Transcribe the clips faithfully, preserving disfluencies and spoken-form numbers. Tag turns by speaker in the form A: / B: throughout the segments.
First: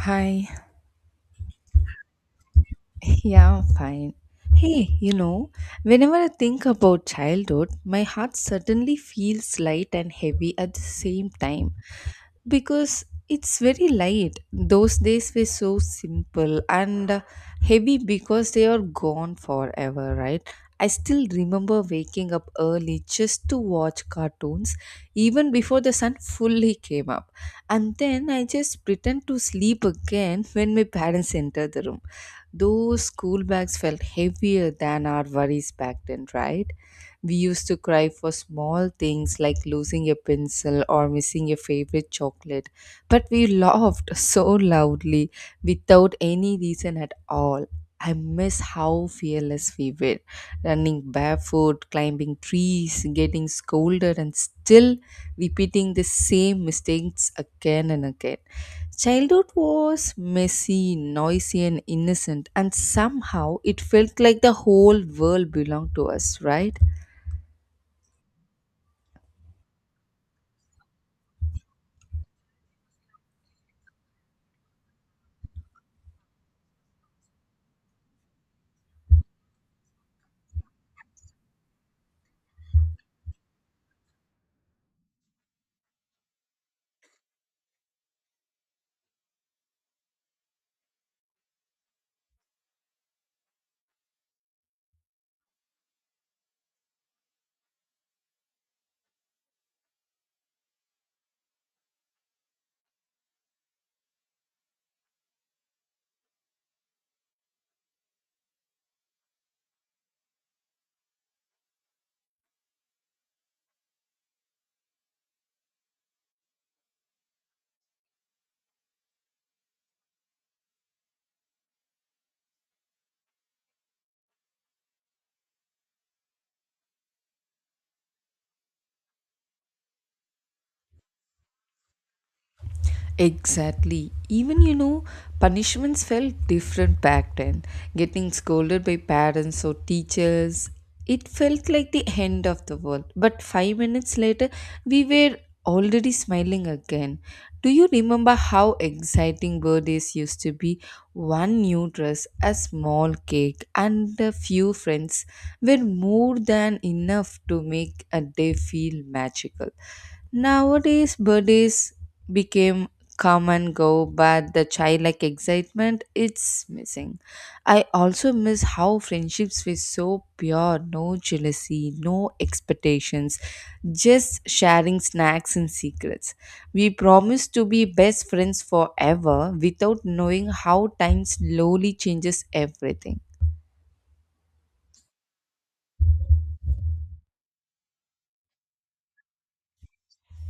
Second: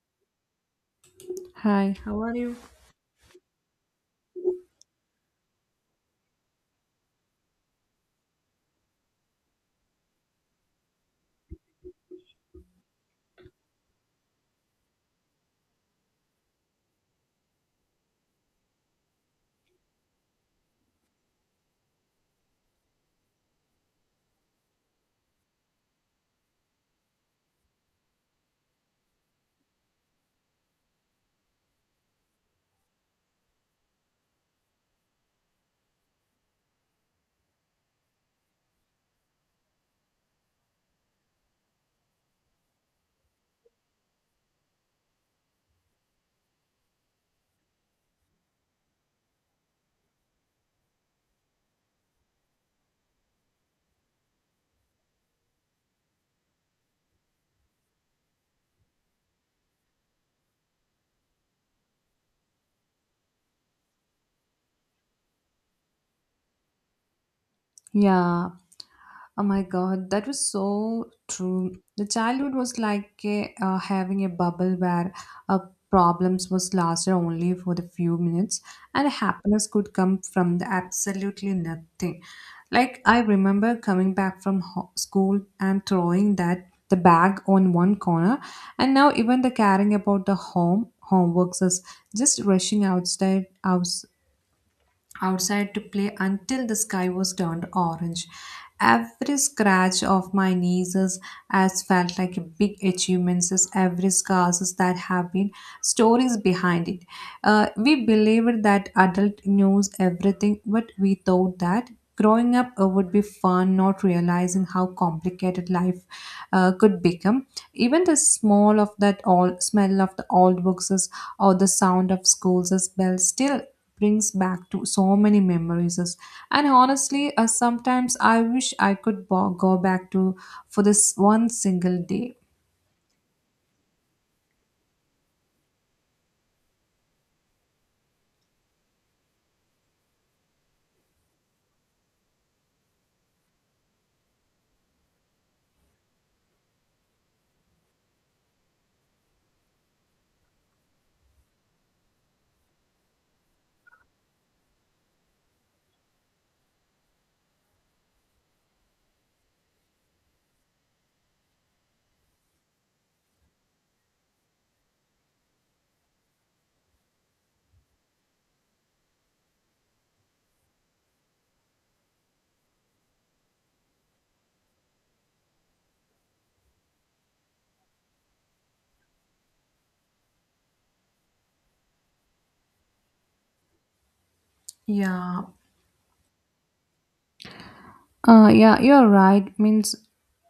A: Hi.
B: Hi, how are you?
A: Yeah, I'm fine. Hey, you know, whenever I think about childhood, my heart suddenly feels light and heavy at the same time because it's very light. Those days were so simple and uh, heavy because they are gone forever, right? I still remember waking up early just to watch cartoons even before the sun fully came up. And then I just pretend to sleep again when my parents enter the room. Those school bags felt heavier than our worries back then, right? We used to cry for small things like losing a pencil or missing a favorite chocolate, but we laughed so loudly without any reason at all. I miss how fearless we were running barefoot, climbing trees, getting scolded, and still repeating the same mistakes again and again. Childhood was messy, noisy, and innocent, and somehow it felt like the whole world belonged to us, right?
B: Yeah, Oh my God, that was so true. The childhood was like a, uh, having a bubble where uh, problems was lasted only for the few minutes, and happiness could come from the absolutely nothing. Like I remember coming back from ho- school and throwing that the bag on one corner, and now even the caring about the home homeworks is just rushing outside house outside to play until the sky was turned orange. Every scratch of my knees has felt like a big achievement, as every scars that have been stories behind it. Uh, we believed that adult knows everything, but we thought that growing up uh, would be fun, not realizing how complicated life uh, could become. Even the smell of that old smell of the old books or the sound of schools bells still brings back to so many memories, and honestly uh, sometimes I wish I could bo- go back to, for this, one single day.
A: Exactly. Even you know, punishments felt different back then. Getting scolded by parents or teachers, it felt like the end of the world. But five minutes later, we were already smiling again. Do you remember how exciting birthdays used to be? One new dress, a small cake, and a few friends were more than enough to make a day feel magical. Nowadays, birthdays became come and go, but the childlike excitement it's missing. I also miss how friendships were so pure, no jealousy, no expectations, just sharing snacks and secrets. We promised to be best friends forever without knowing how time slowly changes everything.
B: Yeah, Uh, yeah, you're right. Means,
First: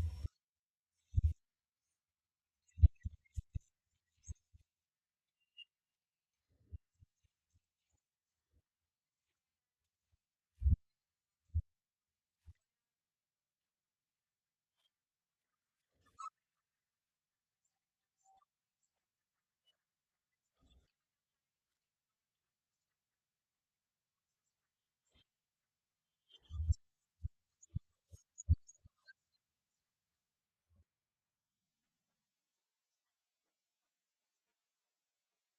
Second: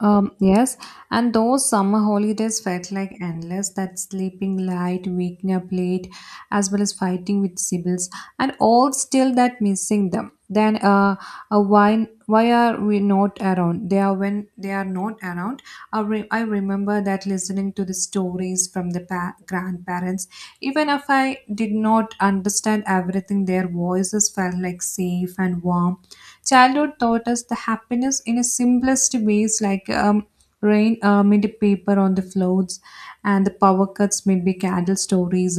B: um, yes. And those summer holidays felt like endless. That sleeping late, waking up late, as well as fighting with siblings, and all still that missing them. Then, uh, uh why why are we not around? They are when they are not around. I, re- I remember that listening to the stories from the pa- grandparents, even if I did not understand everything, their voices felt like safe and warm. Childhood taught us the happiness in a simplest ways, like um, rain uh, made a paper on the floats, and the power cuts made be candle stories,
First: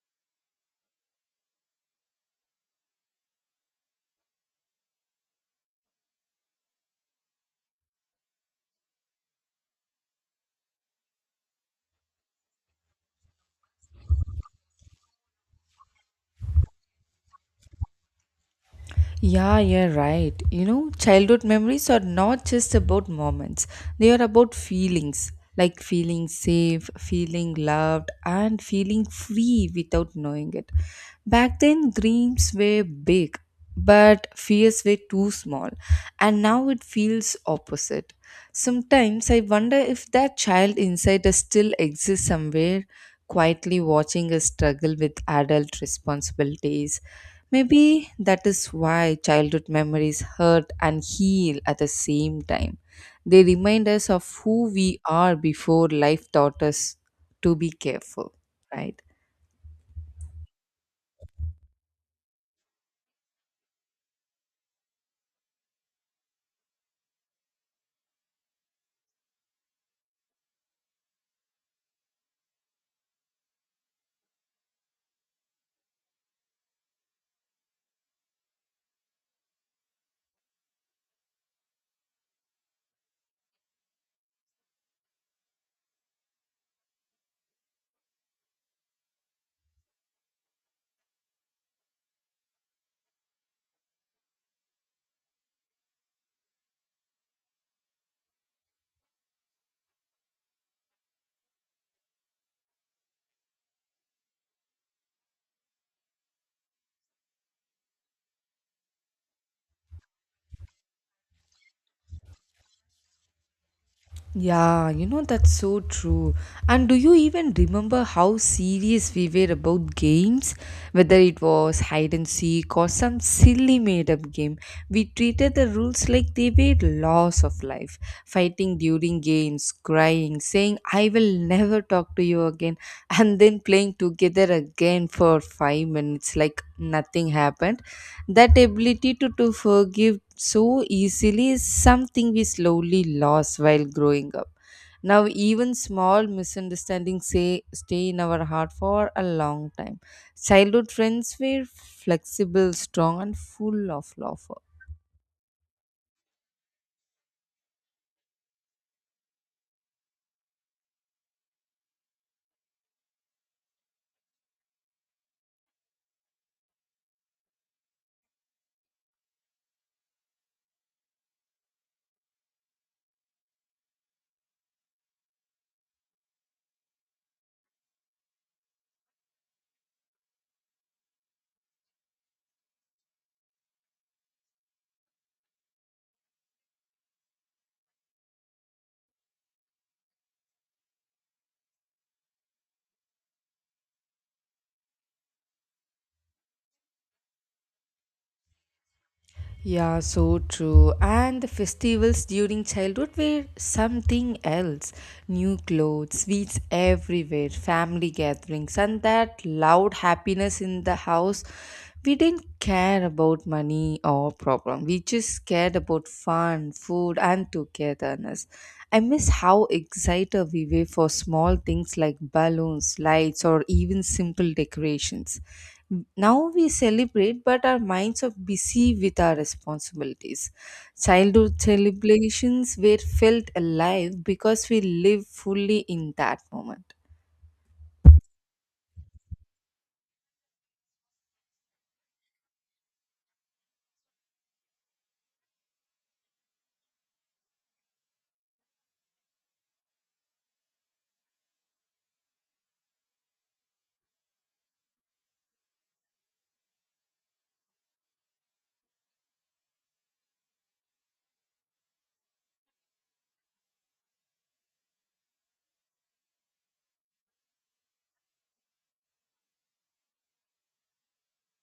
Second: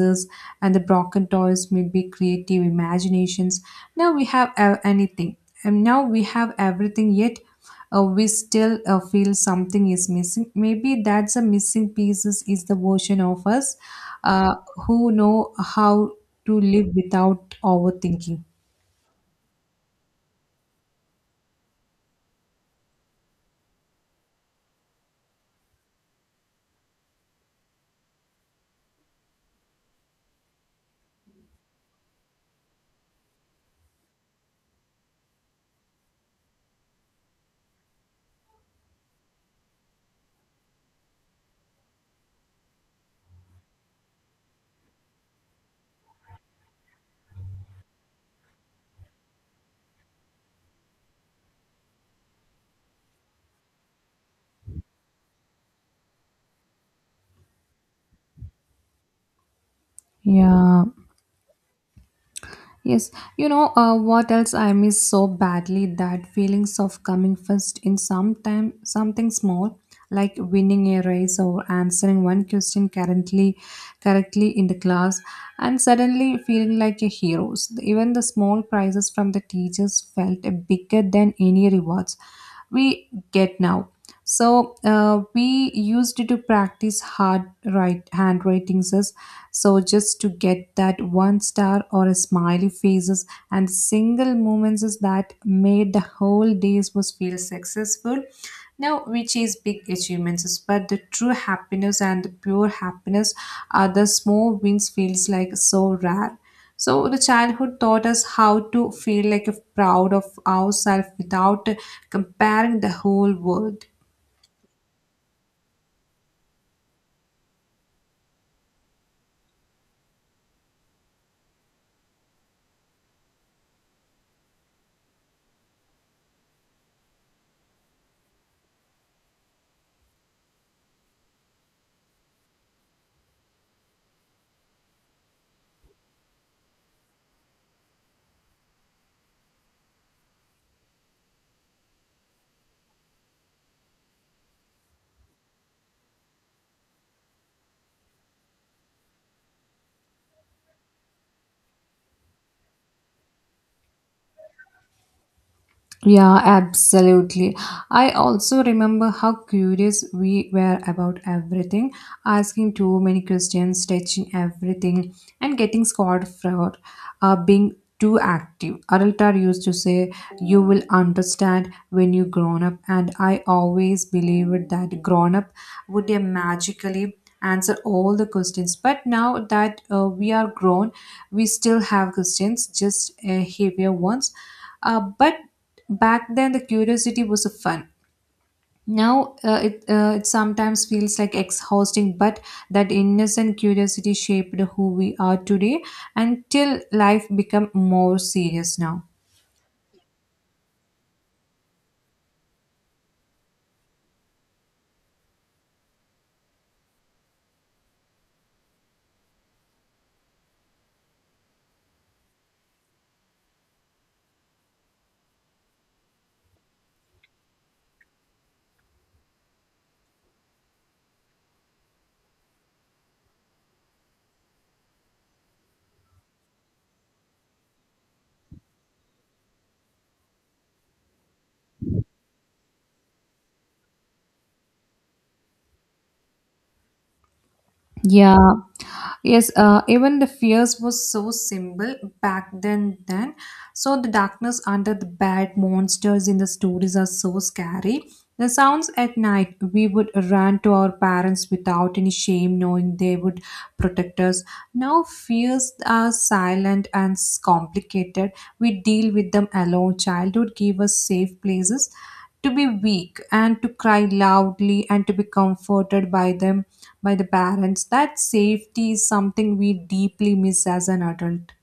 B: and the broken toys made be creative imaginations. Now we have uh, anything, and now we have everything. Yet uh, we still uh, feel something is missing. Maybe that's a missing pieces is the version of us uh, who know how to live without overthinking.
A: Yeah, you're right. You know, childhood memories are not just about moments, they are about feelings like feeling safe, feeling loved, and feeling free without knowing it. Back then, dreams were big, but fears were too small, and now it feels opposite. Sometimes I wonder if that child inside us still exists somewhere, quietly watching us struggle with adult responsibilities. Maybe that is why childhood memories hurt and heal at the same time. They remind us of who we are before life taught us to be careful, right?
B: Yeah, Yes, you know uh, what else I miss so badly, that feelings of coming first in some time something small, like winning a race or answering one question currently correctly in the class and suddenly feeling like a hero. So even the small prizes from the teachers felt bigger than any rewards we get now. So uh, we used to practice hard right handwritings so just to get that one star or a smiley faces, and single moments is that made the whole days was feel successful. Now, which is big achievements, is- but the true happiness and the pure happiness are the small wins feels like so rare. So the childhood taught us how to feel like if proud of ourselves without comparing the whole world.
A: Yeah, you know, that's so true. And do you even remember how serious we were about games? Whether it was hide and seek or some silly made up game, we treated the rules like they were laws of life. Fighting during games, crying, saying, I will never talk to you again, and then playing together again for five minutes like nothing happened. That ability to, to forgive so easily is something we slowly lost while growing up. Now, even small misunderstandings say, stay in our heart for a long time. Childhood friends were flexible, strong, and full of love.
B: Yeah, absolutely. I also remember how curious we were about everything, asking too many questions, touching everything, and getting scored for uh, being too active. Adultar used to say, you will understand when you grown up, and I always believed that grown up would they magically answer all the questions, but now that uh, we are grown, we still have questions, just uh, heavier ones, uh, but back then, the curiosity was a fun. Now, uh, it, uh, it sometimes feels like exhausting, but that innocent curiosity shaped who we are today until life become more serious now.
A: Yeah, so true. And the festivals during childhood were something else. New clothes, sweets everywhere, family gatherings, and that loud happiness in the house. We didn't care about money or problem. We just cared about fun, food, and togetherness. I miss how excited we were for small things like balloons, lights, or even simple decorations. Now we celebrate, but our minds are busy with our responsibilities. Childhood celebrations were felt alive because we live fully in that moment.
B: Yeah, Yes, uh, even the fears was so simple back then. Then, so the darkness under the bed, monsters in the stories are so scary. The sounds at night, we would run to our parents without any shame, knowing they would protect us. Now fears are silent and s- complicated. We deal with them alone. Childhood gave us safe places, to be weak and to cry loudly and to be comforted by them, by the parents, that safety is something we deeply miss as an adult.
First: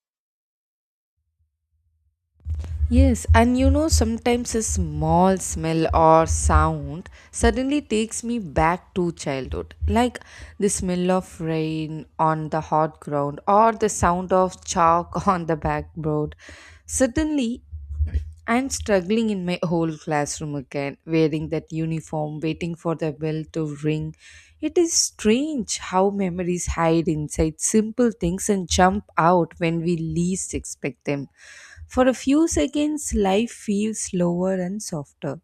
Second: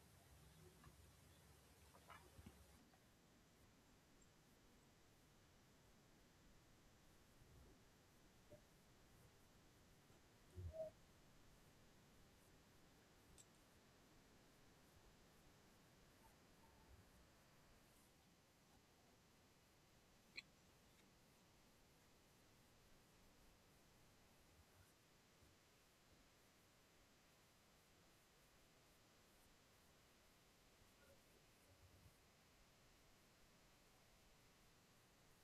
A: Yes, and you know, sometimes a small smell or sound suddenly takes me back to childhood. Like the smell of rain on the hot ground or the sound of chalk on the backboard. Suddenly, I'm struggling in my whole classroom again, wearing that uniform, waiting for the bell to ring. It is strange how memories hide inside simple things and jump out when we least expect them. For a few seconds, life feels slower and softer.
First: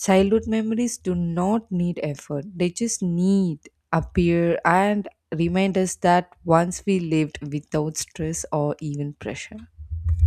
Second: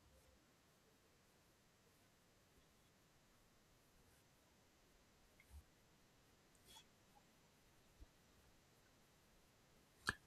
A: Childhood memories do not need effort, they just need appear and remind us that once we lived without stress or even pressure.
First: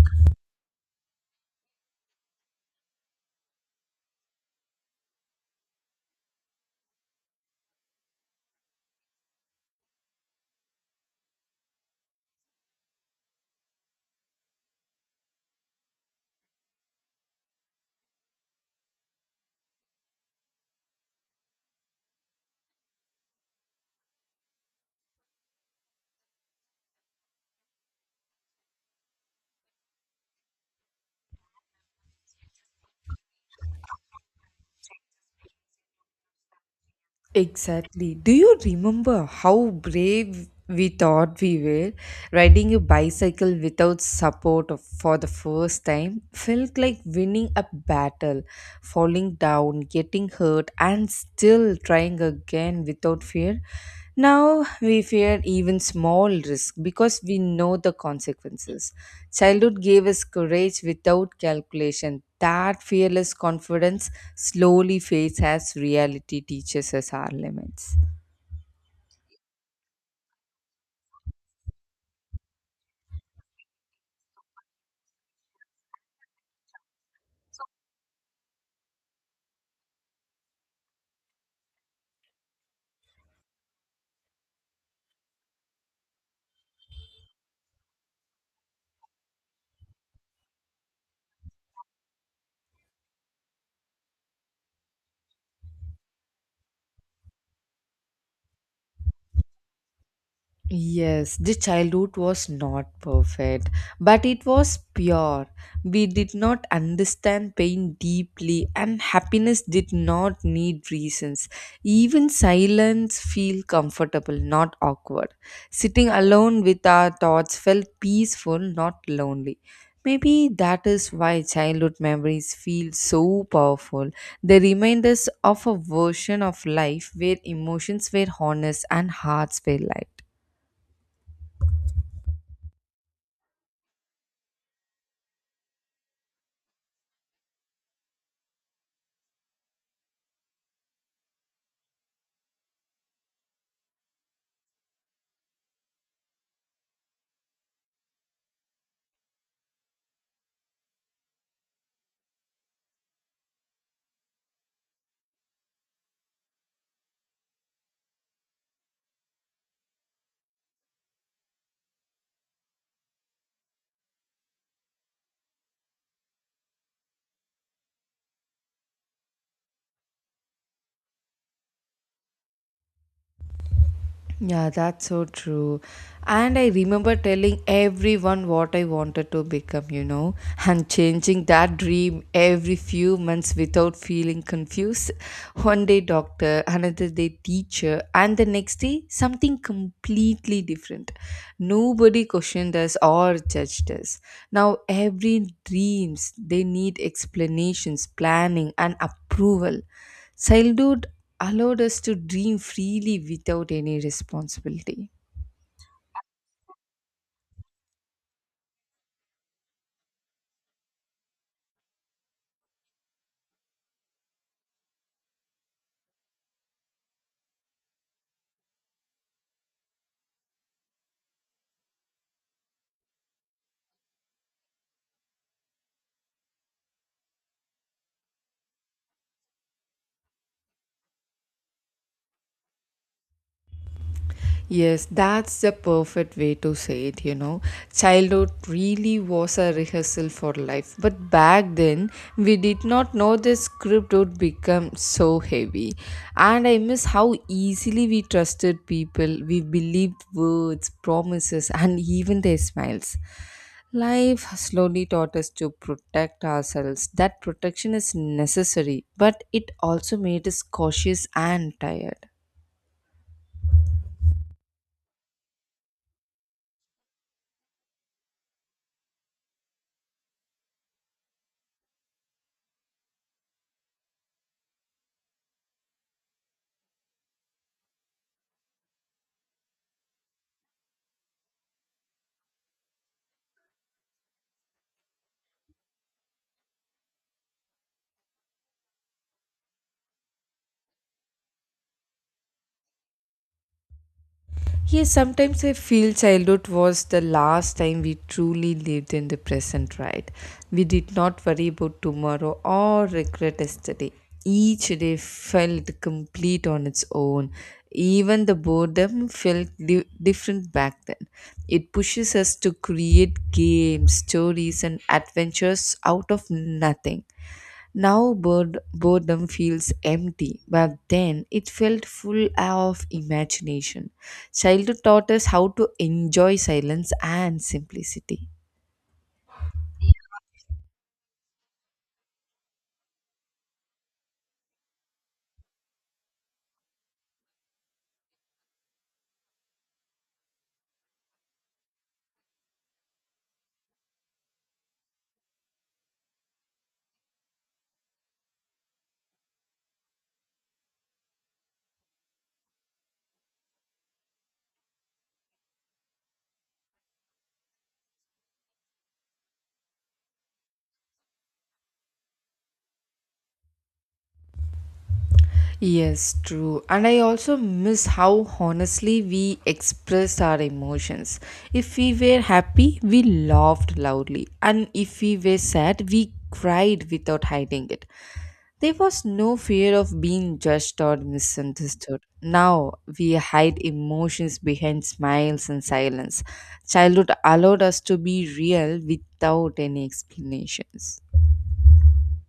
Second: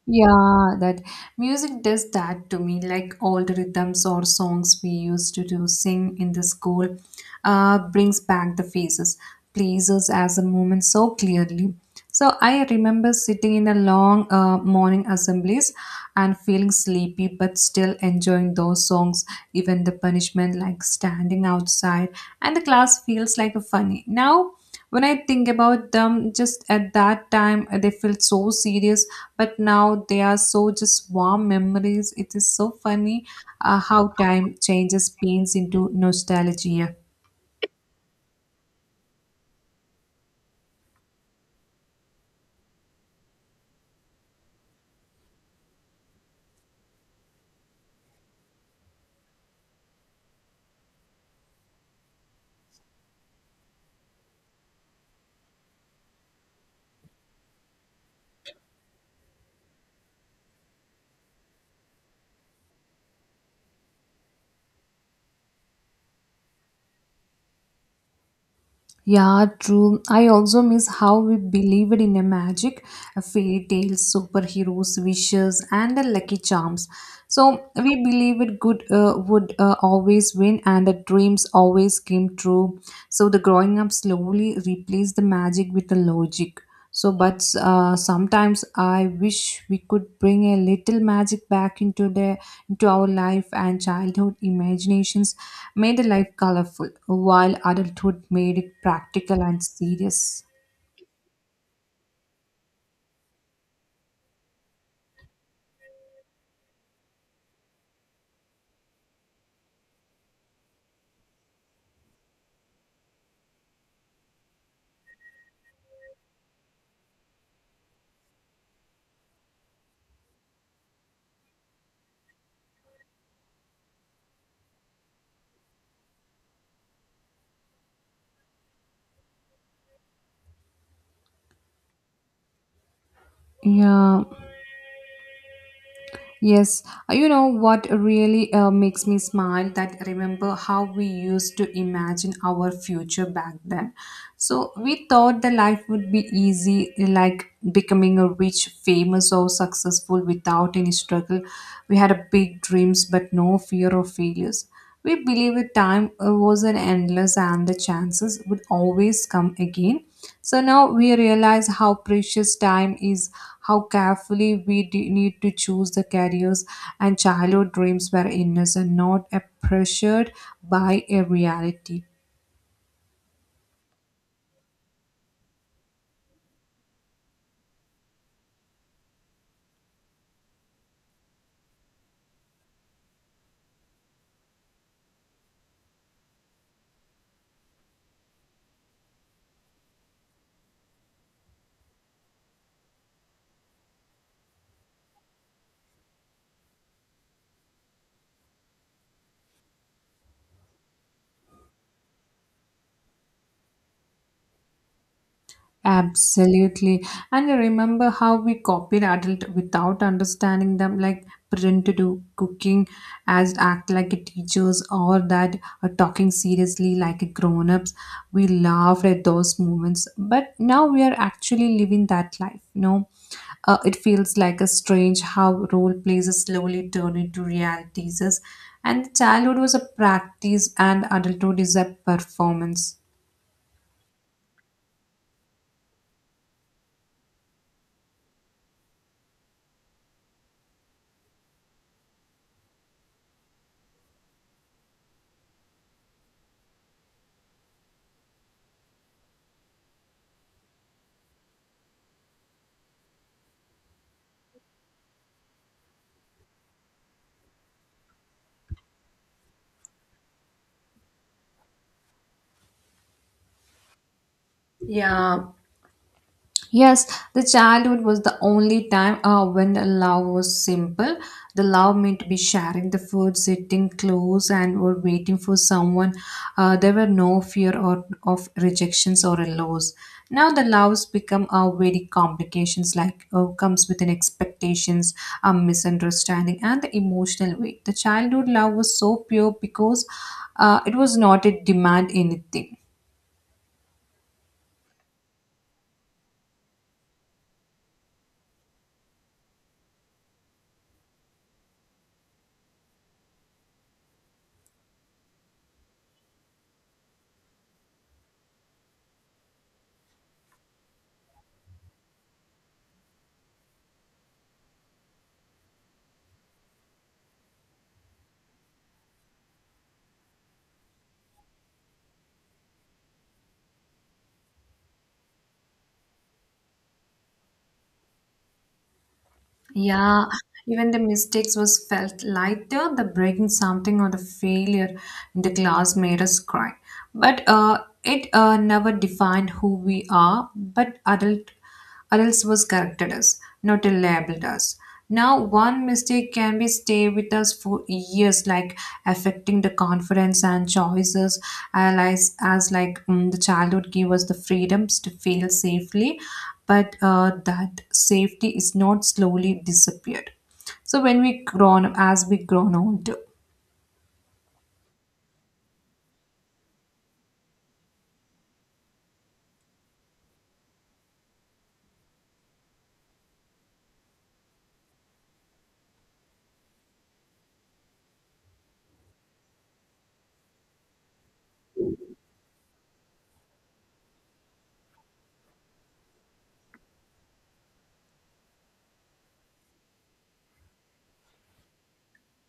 B: Yeah, that music does that to me, like old rhythms or songs we used to do sing in the school, uh, brings back the faces, places as a moment so clearly. So I remember sitting in a long uh, morning assemblies and feeling sleepy, but still enjoying those songs, even the punishment like standing outside, and the class feels like a funny. Now when I think about them, just at that time, uh, they felt so serious, but now they are so just warm memories. It is so funny uh, how time changes pains into nostalgia.
A: Exactly. Do you remember how brave we thought we were? Riding a bicycle without support of- for the first time felt like winning a battle, falling down, getting hurt, and still trying again without fear. Now we fear even small risk because we know the consequences. Childhood gave us courage without calculation. That fearless confidence slowly fades as reality teaches us our limits.
B: Yeah, true. I also miss how we believed in a magic, a fairy tales, superheroes, wishes, and a lucky charms. So we believed good uh, would uh, always win, and the dreams always came true. So the growing up slowly replaced the magic with the logic. So, but uh, sometimes I wish we could bring a little magic back into the into our life, and childhood imaginations made life colorful, while adulthood made it practical and serious.
A: Yes, the childhood was not perfect, but it was pure. We did not understand pain deeply, and happiness did not need reasons. Even silence feel comfortable, not awkward. Sitting alone with our thoughts felt peaceful, not lonely. Maybe that is why childhood memories feel so powerful. They remind us of a version of life where emotions were honest and hearts were light.
B: Yeah, yes. Uh, You know what really uh, makes me smile, that remember how we used to imagine our future back then. So we thought the life would be easy, like becoming a rich, famous, or successful without any struggle. We had a big dreams, but no fear of failures. We believe that time uh, was an endless and the chances would always come again. So now we realize how precious time is, how carefully we d- need to choose the careers, and childhood dreams were innocent, not uh, pressured by a reality.
A: Yeah, that's so true. And I remember telling everyone what I wanted to become, you know, and changing that dream every few months without feeling confused. One day, doctor, another day, teacher, and the next day, something completely different. Nobody questioned us or judged us. Now, every dreams they need explanations, planning, and approval. Childhood allowed us to dream freely without any responsibility.
B: Absolutely. And I remember how we copied adult without understanding them, like pretend to do cooking, as act like a teachers, or that uh, talking seriously like a grown-ups. We laughed at those moments, but now we are actually living that life, you know. Uh, it feels like a strange how role plays are slowly turn into realities. And childhood was a practice and adulthood is a performance.
A: Yes, that's the perfect way to say it, you know. Childhood really was a rehearsal for life. But back then, we did not know the script would become so heavy. And I miss how easily we trusted people, we believed words, promises, and even their smiles. Life slowly taught us to protect ourselves. That protection is necessary, but it also made us cautious and tired.
B: Yeah, Yes, the childhood was the only time uh, when the love was simple. The love meant be sharing the food, sitting close, and were waiting for someone. Uh, there were no fear or of rejections or a loss. Now the loves become uh, very complications, like uh, comes with an expectations, a misunderstanding, and the emotional weight. The childhood love was so pure because uh, it was not a demand anything.
A: Yes, sometimes I feel childhood was the last time we truly lived in the present, right? We did not worry about tomorrow or regret yesterday. Each day felt complete on its own. Even the boredom felt di- different back then. It pushes us to create games, stories, and adventures out of nothing. Now bored, boredom feels empty, but then it felt full of imagination. Childhood taught us how to enjoy silence and simplicity.
B: Yeah, even the mistakes was felt lighter. The breaking something or the failure in the class made us cry. But uh, it uh, never defined who we are. But adult adults was corrected us, not labeled us. Now, one mistake can be stay with us for years, like affecting the confidence and choices. Allies as like mm, the childhood give us the freedoms to feel safely, but uh, that safety is not slowly disappeared. So when we grown as we grown older.
A: Yes, true. And I also miss how honestly we express our emotions. If we were happy, we laughed loudly. And if we were sad, we cried without hiding it. There was no fear of being judged or misunderstood. Now we hide emotions behind smiles and silence. Childhood allowed us to be real without any explanations.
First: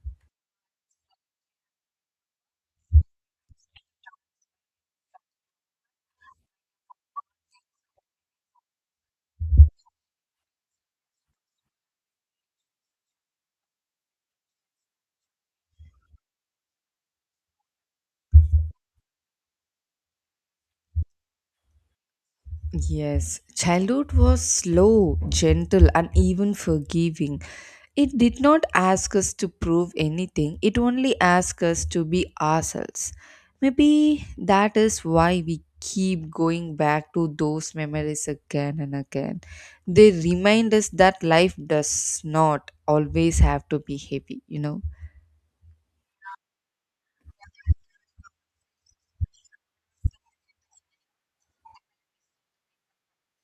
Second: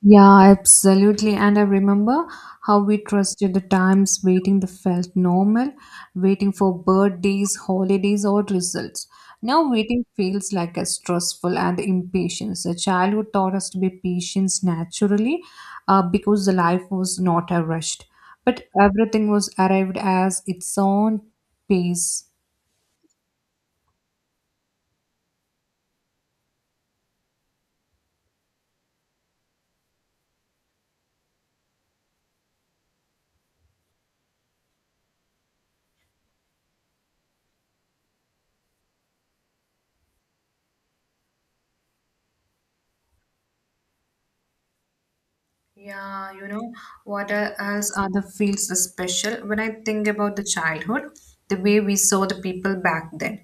B: Yeah, absolutely. And I remember how we trusted the times, waiting that felt normal, waiting for birthdays, holidays, or results. Now, waiting feels like a stressful and impatience. A childhood taught us to be patient naturally uh, because the life was not a rushed, but everything was arrived as its own pace.
A: Yes, childhood was slow, gentle, and even forgiving. It did not ask us to prove anything, it only asked us to be ourselves. Maybe that is why we keep going back to those memories again and again. They remind us that life does not always have to be heavy, you know.
B: Yeah, you know, what else are the fields is special? When I think about the childhood, the way we saw the people back then,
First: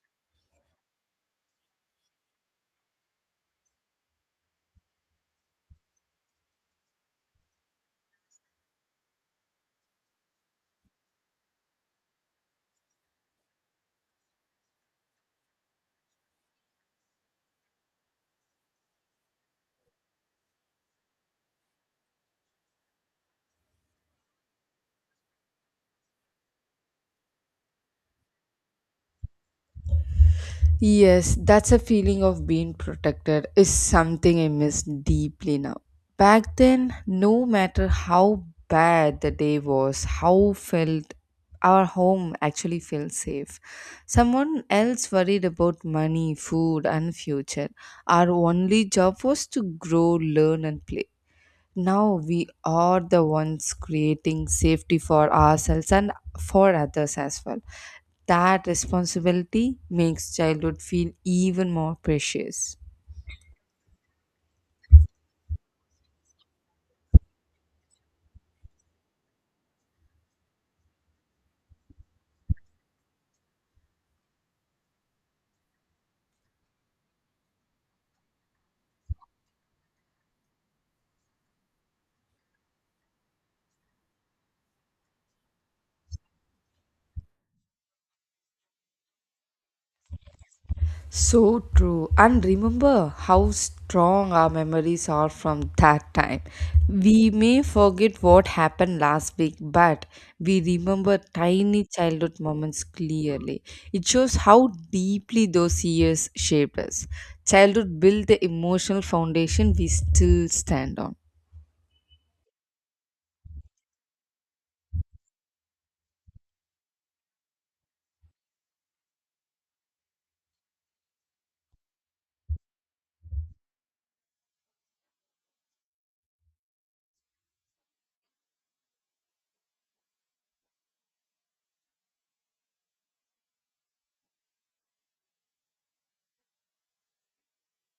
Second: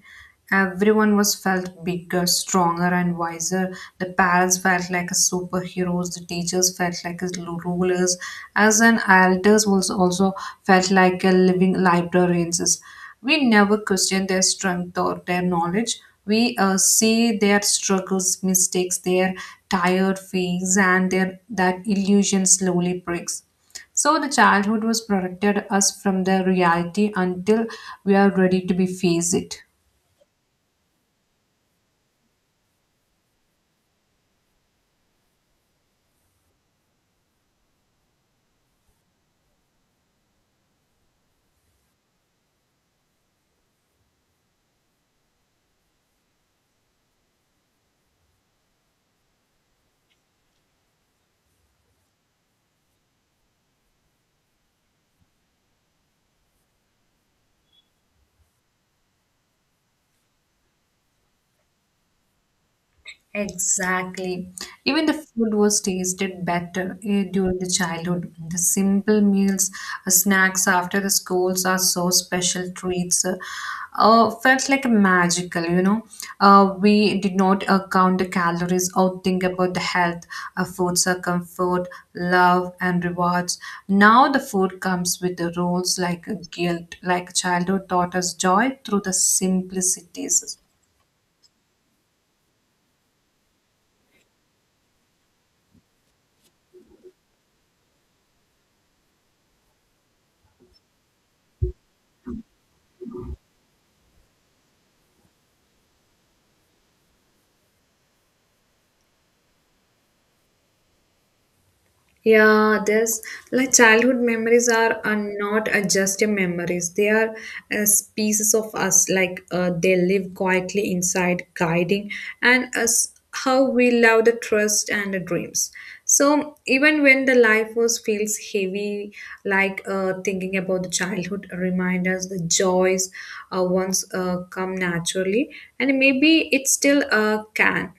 B: everyone was felt bigger, stronger, and wiser. The parents felt like a superheroes, the teachers felt like as lu- rulers, as an elders was also felt like a living librarians. We never question their strength or their knowledge. We uh, see their struggles, mistakes, their tired face, and their, that illusion slowly breaks. So the childhood was protected us from the reality until we are ready to be face it.
A: Yes, that's a feeling of being protected is something I miss deeply now. Back then, no matter how bad the day was, how felt our home actually felt safe. Someone else worried about money, food, and future. Our only job was to grow, learn, and play. Now we are the ones creating safety for ourselves and for others as well. That responsibility makes childhood feel even more precious.
B: Exactly. Even the food was tasted better eh, during the childhood. The simple meals, uh, snacks after the schools are so special treats. Uh, uh, felt like magical, you know. Uh, we did not uh, count the calories or think about the health. Uh, foods are comfort, love, and rewards. Now the food comes with the rules like guilt, like childhood taught us joy through the simplicities.
A: So true. And remember how strong our memories are from that time. We may forget what happened last week, but we remember tiny childhood moments clearly. It shows how deeply those years shaped us. Childhood built the emotional foundation we still stand on.
B: Yeah, there's like childhood memories are, are not uh, just your memories. They are uh, pieces of us. Like uh, they live quietly inside, guiding and us how we love the trust and the dreams. So even when the life was feels heavy, like uh, thinking about the childhood reminders, the joys uh, once uh, come naturally, and maybe it still uh, can.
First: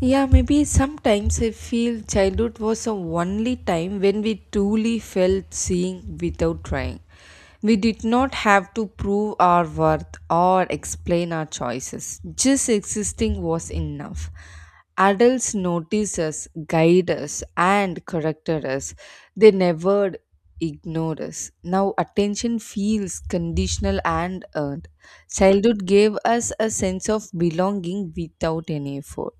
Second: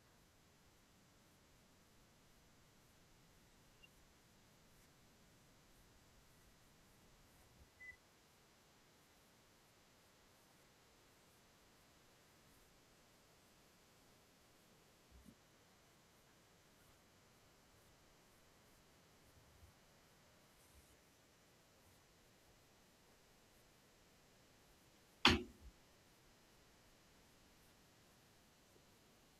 A: Yeah, maybe sometimes I feel childhood was the only time when we truly felt seeing without trying. We did not have to prove our worth or explain our choices. Just existing was enough. Adults noticed us, guide us, and corrected us. They never ignored us. Now attention feels conditional and earned. Childhood gave us a sense of belonging without any effort.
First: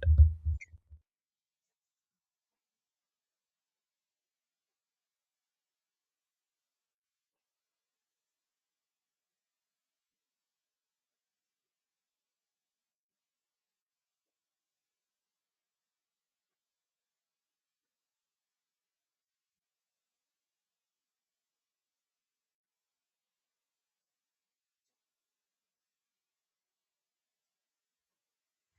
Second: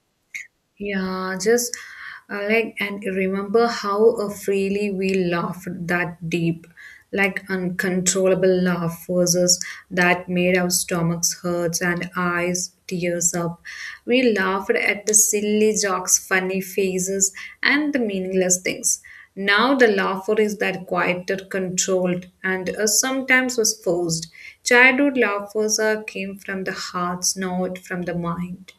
B: Yeah, just uh, like, and remember how uh, freely we laughed that deep, like uncontrollable laugh versus that made our stomachs hurt and eyes tears up. We laughed at the silly jokes, funny faces, and the meaningless things. Now the laughter is that quieter, controlled, and uh, sometimes was forced. Childhood laughers uh, came from the hearts, not from the mind.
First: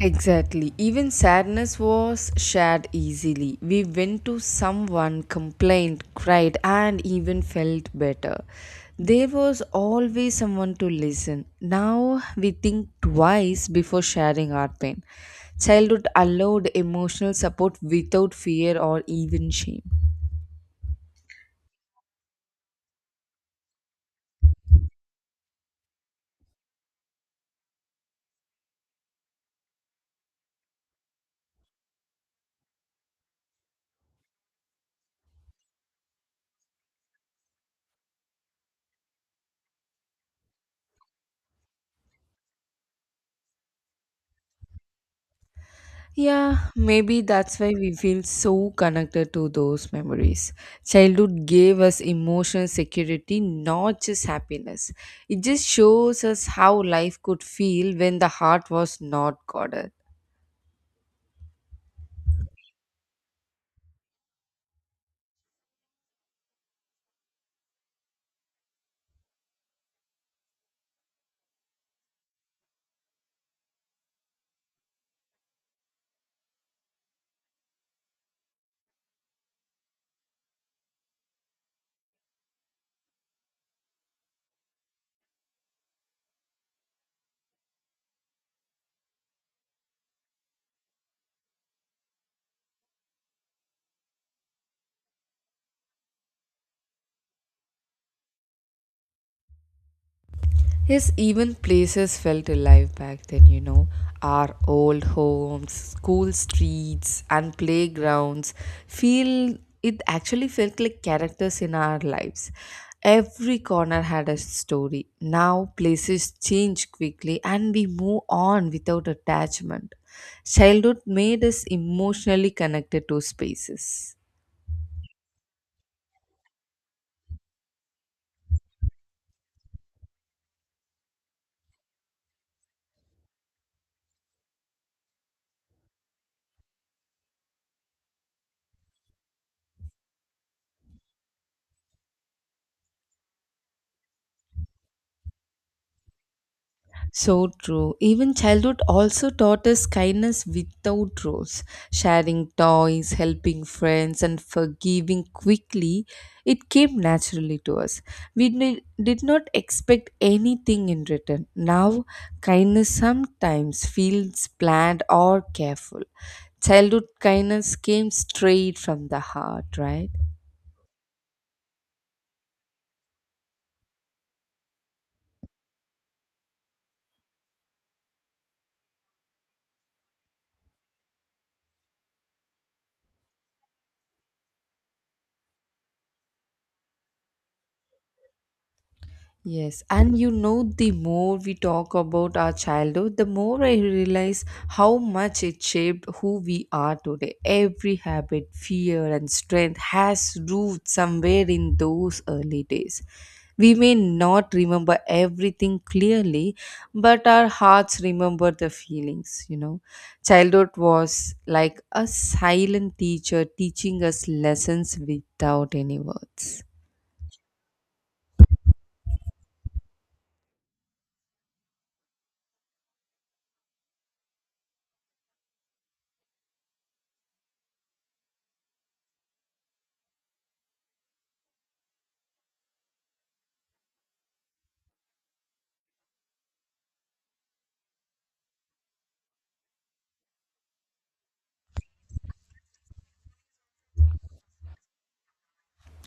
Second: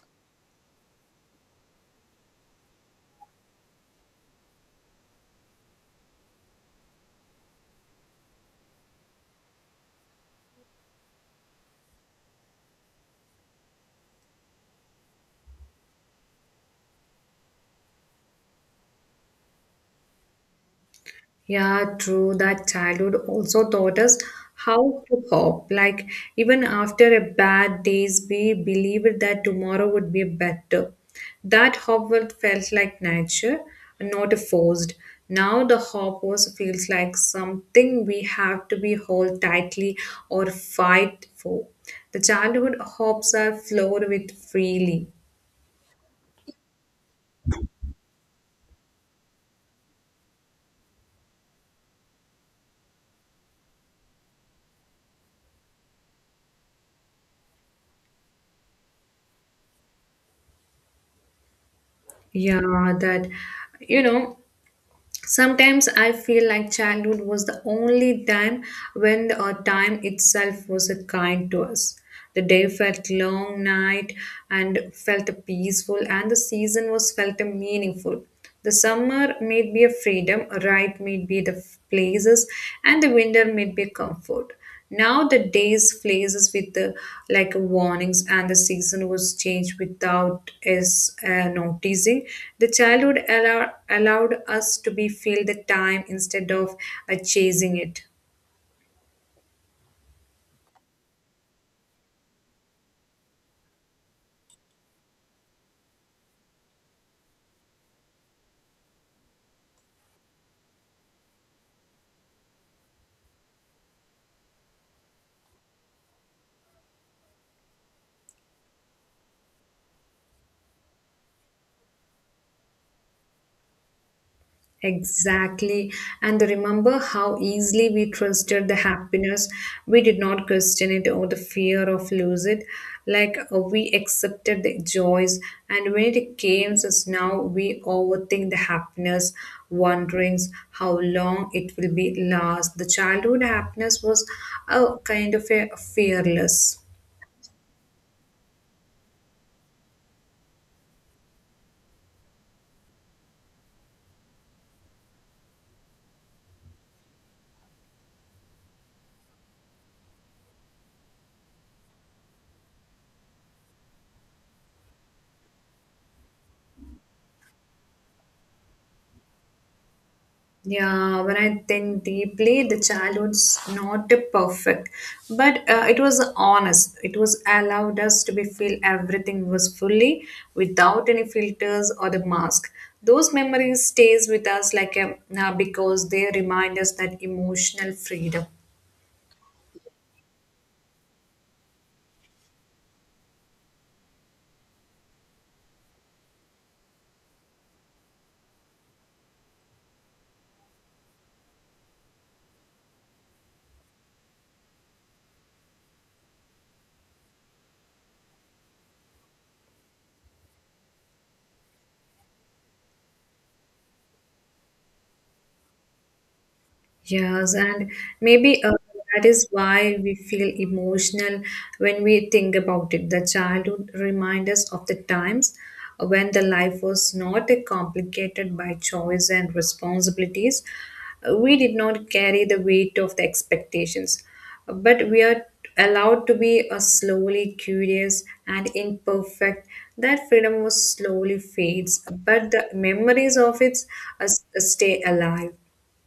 A: Exactly. Even sadness was shared easily. We went to someone, complained, cried, and even felt better. There was always someone to listen. Now we think twice before sharing our pain. Childhood allowed emotional support without fear or even shame.
B: Yeah, true. That childhood also taught us how to hope. Like, even after a bad days, we believed that tomorrow would be better. That hope world felt like nature, not forced. Now the hope was feels like something we have to be hold tightly or fight for. The childhood hopes are flowed with freely.
A: Yeah, maybe that's why we feel so connected to those memories. Childhood gave us emotional security, not just happiness. It just shows us how life could feel when the heart was not guarded.
B: Yeah, that you know Sometimes I feel like childhood was the only time when the uh, time itself was a kind to us. The day felt long night and felt peaceful, and the season was felt meaningful. The summer made me a freedom, right made me the places, and the winter made me comfort. Now the days places with the like warnings and the season was changed without us uh, noticing. The childhood allow, allowed us to be feel the time instead of uh, chasing it.
A: Yes, even places felt alive back then, you know. Our old homes, school streets, and playgrounds feel it actually felt like characters in our lives. Every corner had a story. Now places change quickly and we move on without attachment. Childhood made us emotionally connected to spaces.
B: Exactly. And remember how easily we trusted the happiness. We did not question it or the fear of lose it. Like uh, we accepted the joys. And when it came us now, we overthink the happiness, wondering how long it will be last. The childhood happiness was a kind of a fearless.
A: So true. Even childhood also taught us kindness without rules. Sharing toys, helping friends, and forgiving quickly, it came naturally to us. We ne- did not expect anything in return. Now, kindness sometimes feels planned or careful. Childhood kindness came straight from the heart, right?
B: Yeah, when I think deeply, the childhood's not perfect, but uh, it was honest. It was allowed us to be feel everything was fully without any filters or the mask. Those memories stays with us like a, uh, because they remind us that emotional freedom.
A: Yes, and you know, the more we talk about our childhood, the more I realize how much it shaped who we are today. Every habit, fear, and strength has roots somewhere in those early days. We may not remember everything clearly, but our hearts remember the feelings, you know. Childhood was like a silent teacher teaching us lessons without any words.
B: Yes, and maybe uh, that is why we feel emotional when we think about it. The childhood reminds us of the times when the life was not complicated by choice and responsibilities. We did not carry the weight of the expectations, but we are allowed to be uh, slowly curious and imperfect. That freedom was slowly fades, but the memories of it uh, stay alive.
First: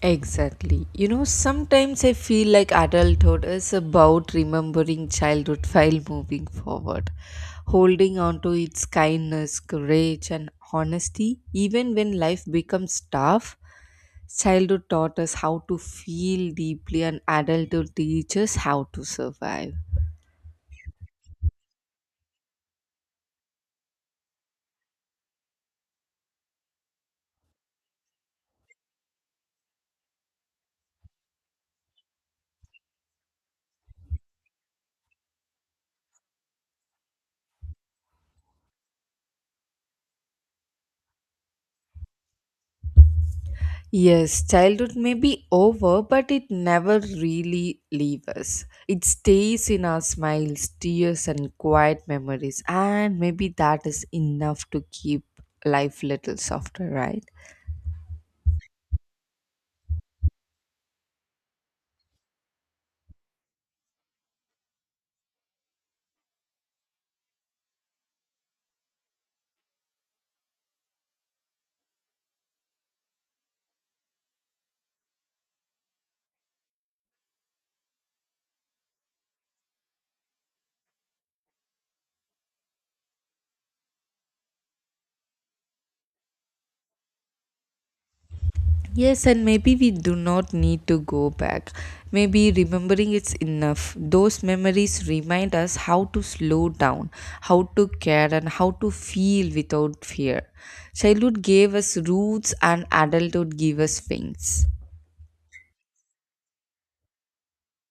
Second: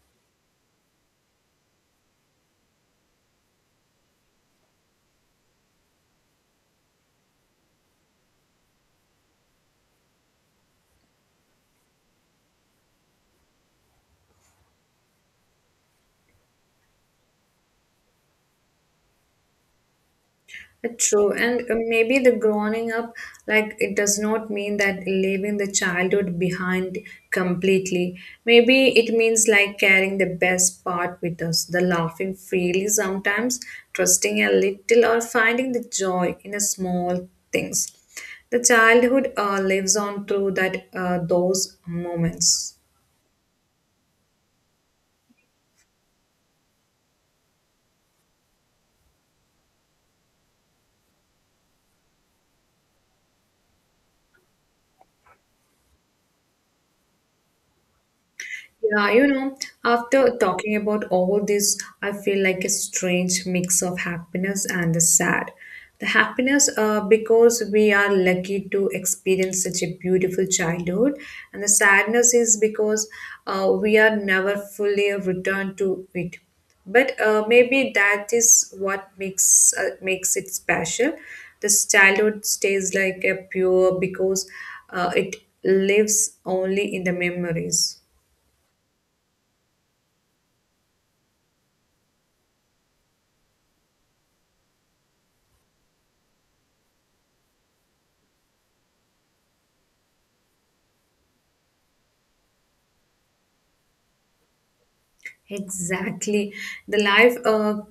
A: Exactly. You know, sometimes I feel like adulthood is about remembering childhood while moving forward, holding on to its kindness, courage, and honesty, even when life becomes tough. Childhood taught us how to feel deeply, and adulthood teaches how to survive.
B: True, and uh, maybe the growing up, like it does not mean that leaving the childhood behind completely. Maybe it means like carrying the best part with us, the laughing freely sometimes, trusting a little, or finding the joy in the small things. The childhood uh, lives on through that uh, those moments.
A: Yes, childhood may be over, but it never really leaves us. It stays in our smiles, tears, and quiet memories, and maybe that is enough to keep life little softer, right?
B: Yeah, you know, after talking about all this, I feel like a strange mix of happiness and the sad. The happiness, uh, because we are lucky to experience such a beautiful childhood, and the sadness is because uh, we are never fully returned to it. But uh, maybe that is what makes uh, makes it special. This childhood stays like a pure because uh, it lives only in the memories.
A: Yes, and maybe we do not need to go back. Maybe remembering it's enough. Those memories remind us how to slow down, how to care, and how to feel without fear. Childhood gave us roots, and adulthood gave us wings.
B: Exactly. The life uh,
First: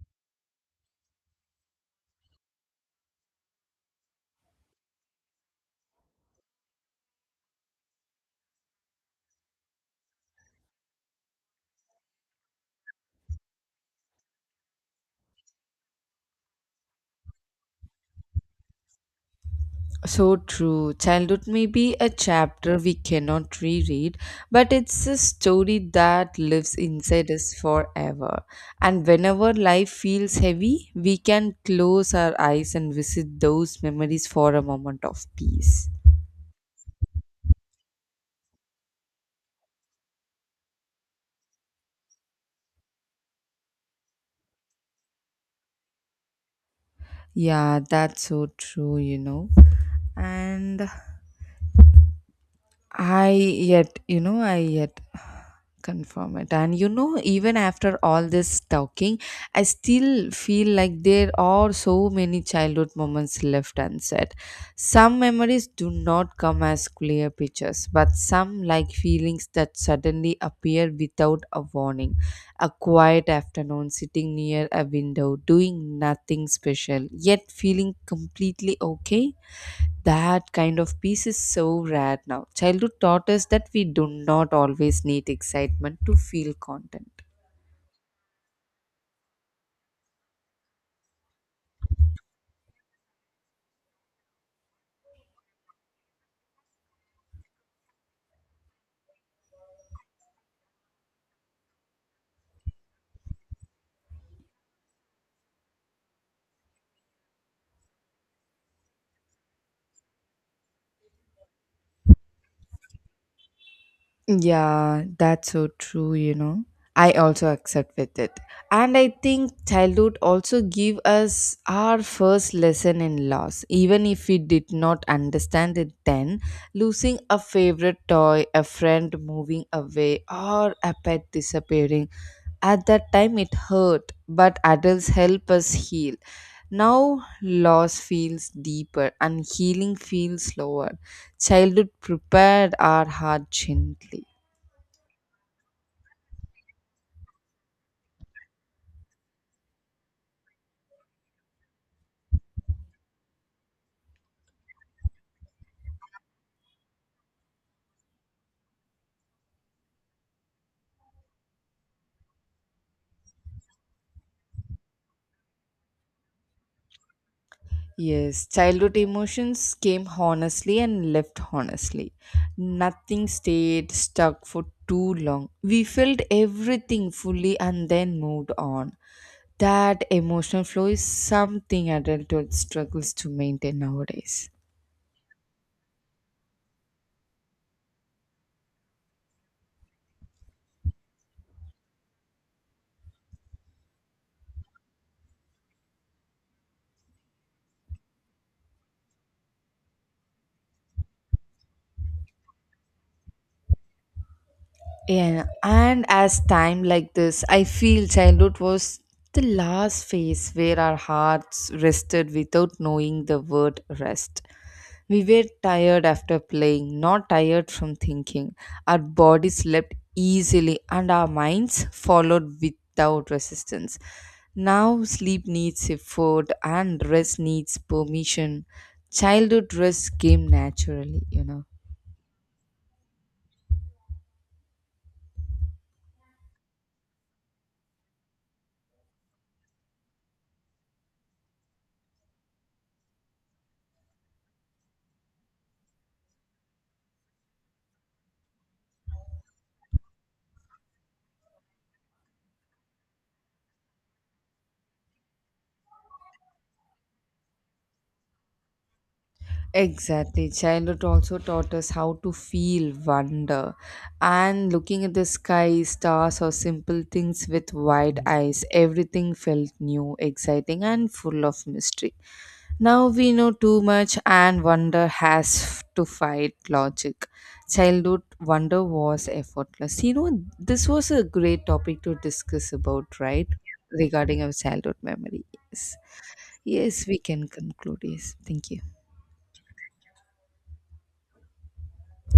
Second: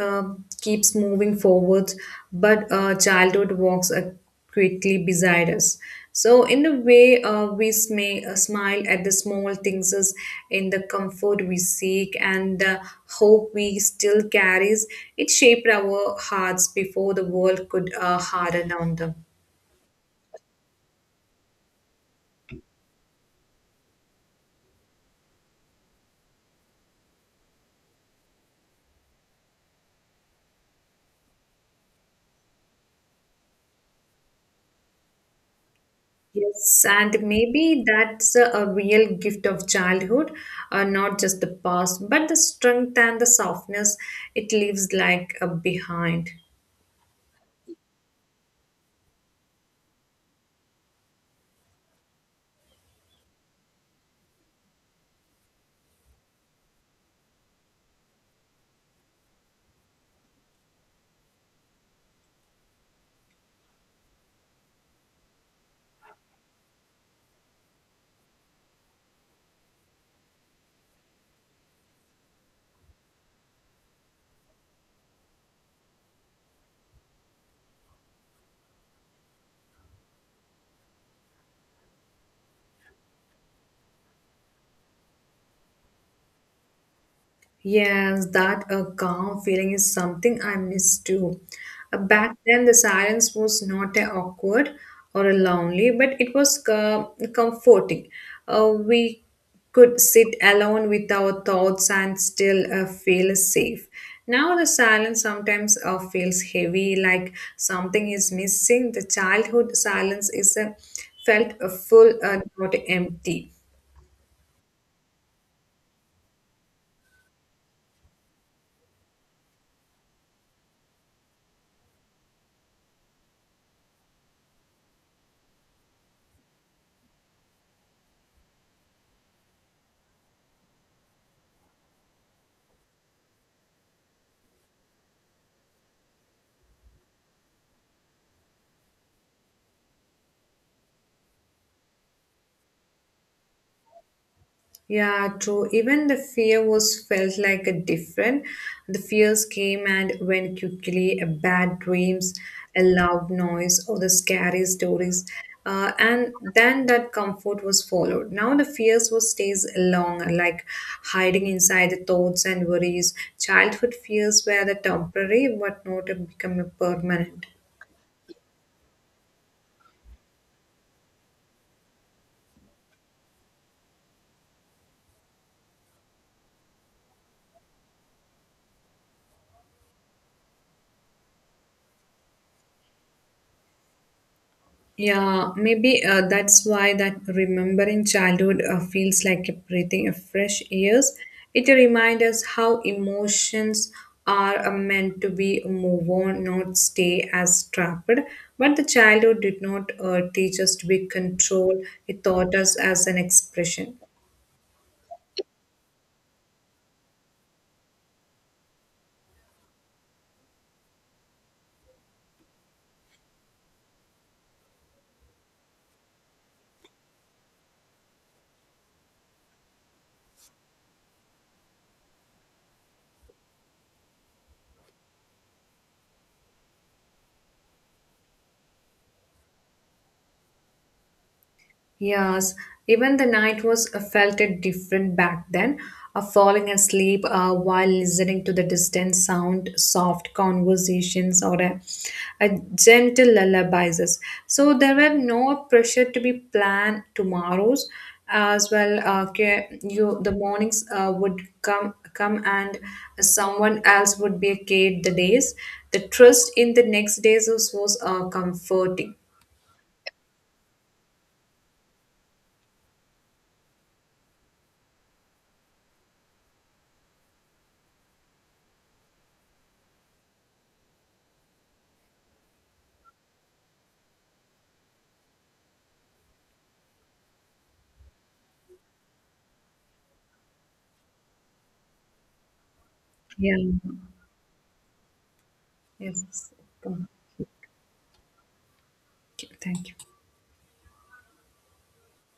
B: uh, keeps moving forward, but uh, childhood walks uh, quickly beside us. So, in a way, uh, we may uh, smile at the small things as in the comfort we seek and the hope we still carries. It shaped our hearts before the world could uh, harden on them.
A: So true. Childhood may be a chapter we cannot reread, but it's a story that lives inside us forever. And whenever life feels heavy, we can close our eyes and visit those memories for a moment of peace.
B: Yes, and maybe that's a a real gift of childhood, uh, not just the past, but the strength and the softness it leaves like uh, behind.
A: Yeah, that's so true, you know. And I yet, you know, I yet confirm it. And you know, even after all this talking, I still feel like there are so many childhood moments left unsaid. Some memories do not come as clear pictures, but some, like feelings that suddenly appear without a warning. A quiet afternoon sitting near a window, doing nothing special, yet feeling completely okay. That kind of peace is so rare now. Childhood taught us that we do not always need excitement to feel content.
B: Yes, that a calm feeling is something I miss too. Uh, Back then, the silence was not a awkward or a lonely, but it was co- comforting. Uh, we could sit alone with our thoughts and still uh, feel safe. Now the silence sometimes uh, feels heavy, like something is missing. The childhood silence is a felt uh, full, uh, not empty.
A: Yeah, that's so true, you know. I also accept with it. And I think childhood also give us our first lesson in loss. Even if we did not understand it then, losing a favorite toy, a friend moving away, or a pet disappearing. At that time, it hurt, but adults help us heal. Now, loss feels deeper and healing feels slower. Childhood prepared our heart gently.
B: Yeah, true. Even the fear was felt like a different. The fears came and went quickly, a bad dreams, a loud noise, or the scary stories. Uh, and then that comfort was followed. Now the fears was stays long, like hiding inside the thoughts and worries. Childhood fears were the temporary, but not a become a permanent.
A: Yes, childhood emotions came honestly and left honestly. Nothing stayed stuck for too long. We felt everything fully and then moved on. That emotional flow is something adulthood struggles to maintain nowadays.
B: Yeah, maybe uh, that's why that remembering childhood uh, feels like a breathing of fresh airs. It reminds us how emotions are uh, meant to be move on, not stay as trapped. But the childhood did not uh, teach us to be controlled; it taught us as an expression.
A: Yeah, and as time like this, I feel childhood was the last phase where our hearts rested without knowing the word rest. We were tired after playing, not tired from thinking. Our bodies slept easily and our minds followed without resistance. Now sleep needs effort and rest needs permission. Childhood rest came naturally, you know.
B: Yes, even the night was uh, felt it different back then. Uh, falling asleep uh, while listening to the distant sound, soft conversations, or a, a gentle lullabies. So there were no pressure to be planned tomorrows as well. Uh, ca- you the mornings uh, would come come and someone else would be carried the days. The trust in the next days was, was uh, comforting.
A: Exactly. Childhood also taught us how to feel wonder and looking at the sky, stars, or simple things with wide eyes. Everything felt new, exciting, and full of mystery. Now we know too much, and wonder has to fight logic. Childhood wonder was effortless. You know, this was a great topic to discuss about, right?
B: Yeah.
A: Regarding our childhood memories.
B: Yes.
A: Yes,
B: Come.
A: we can conclude. Yes, thank you.
B: Okay, thank you.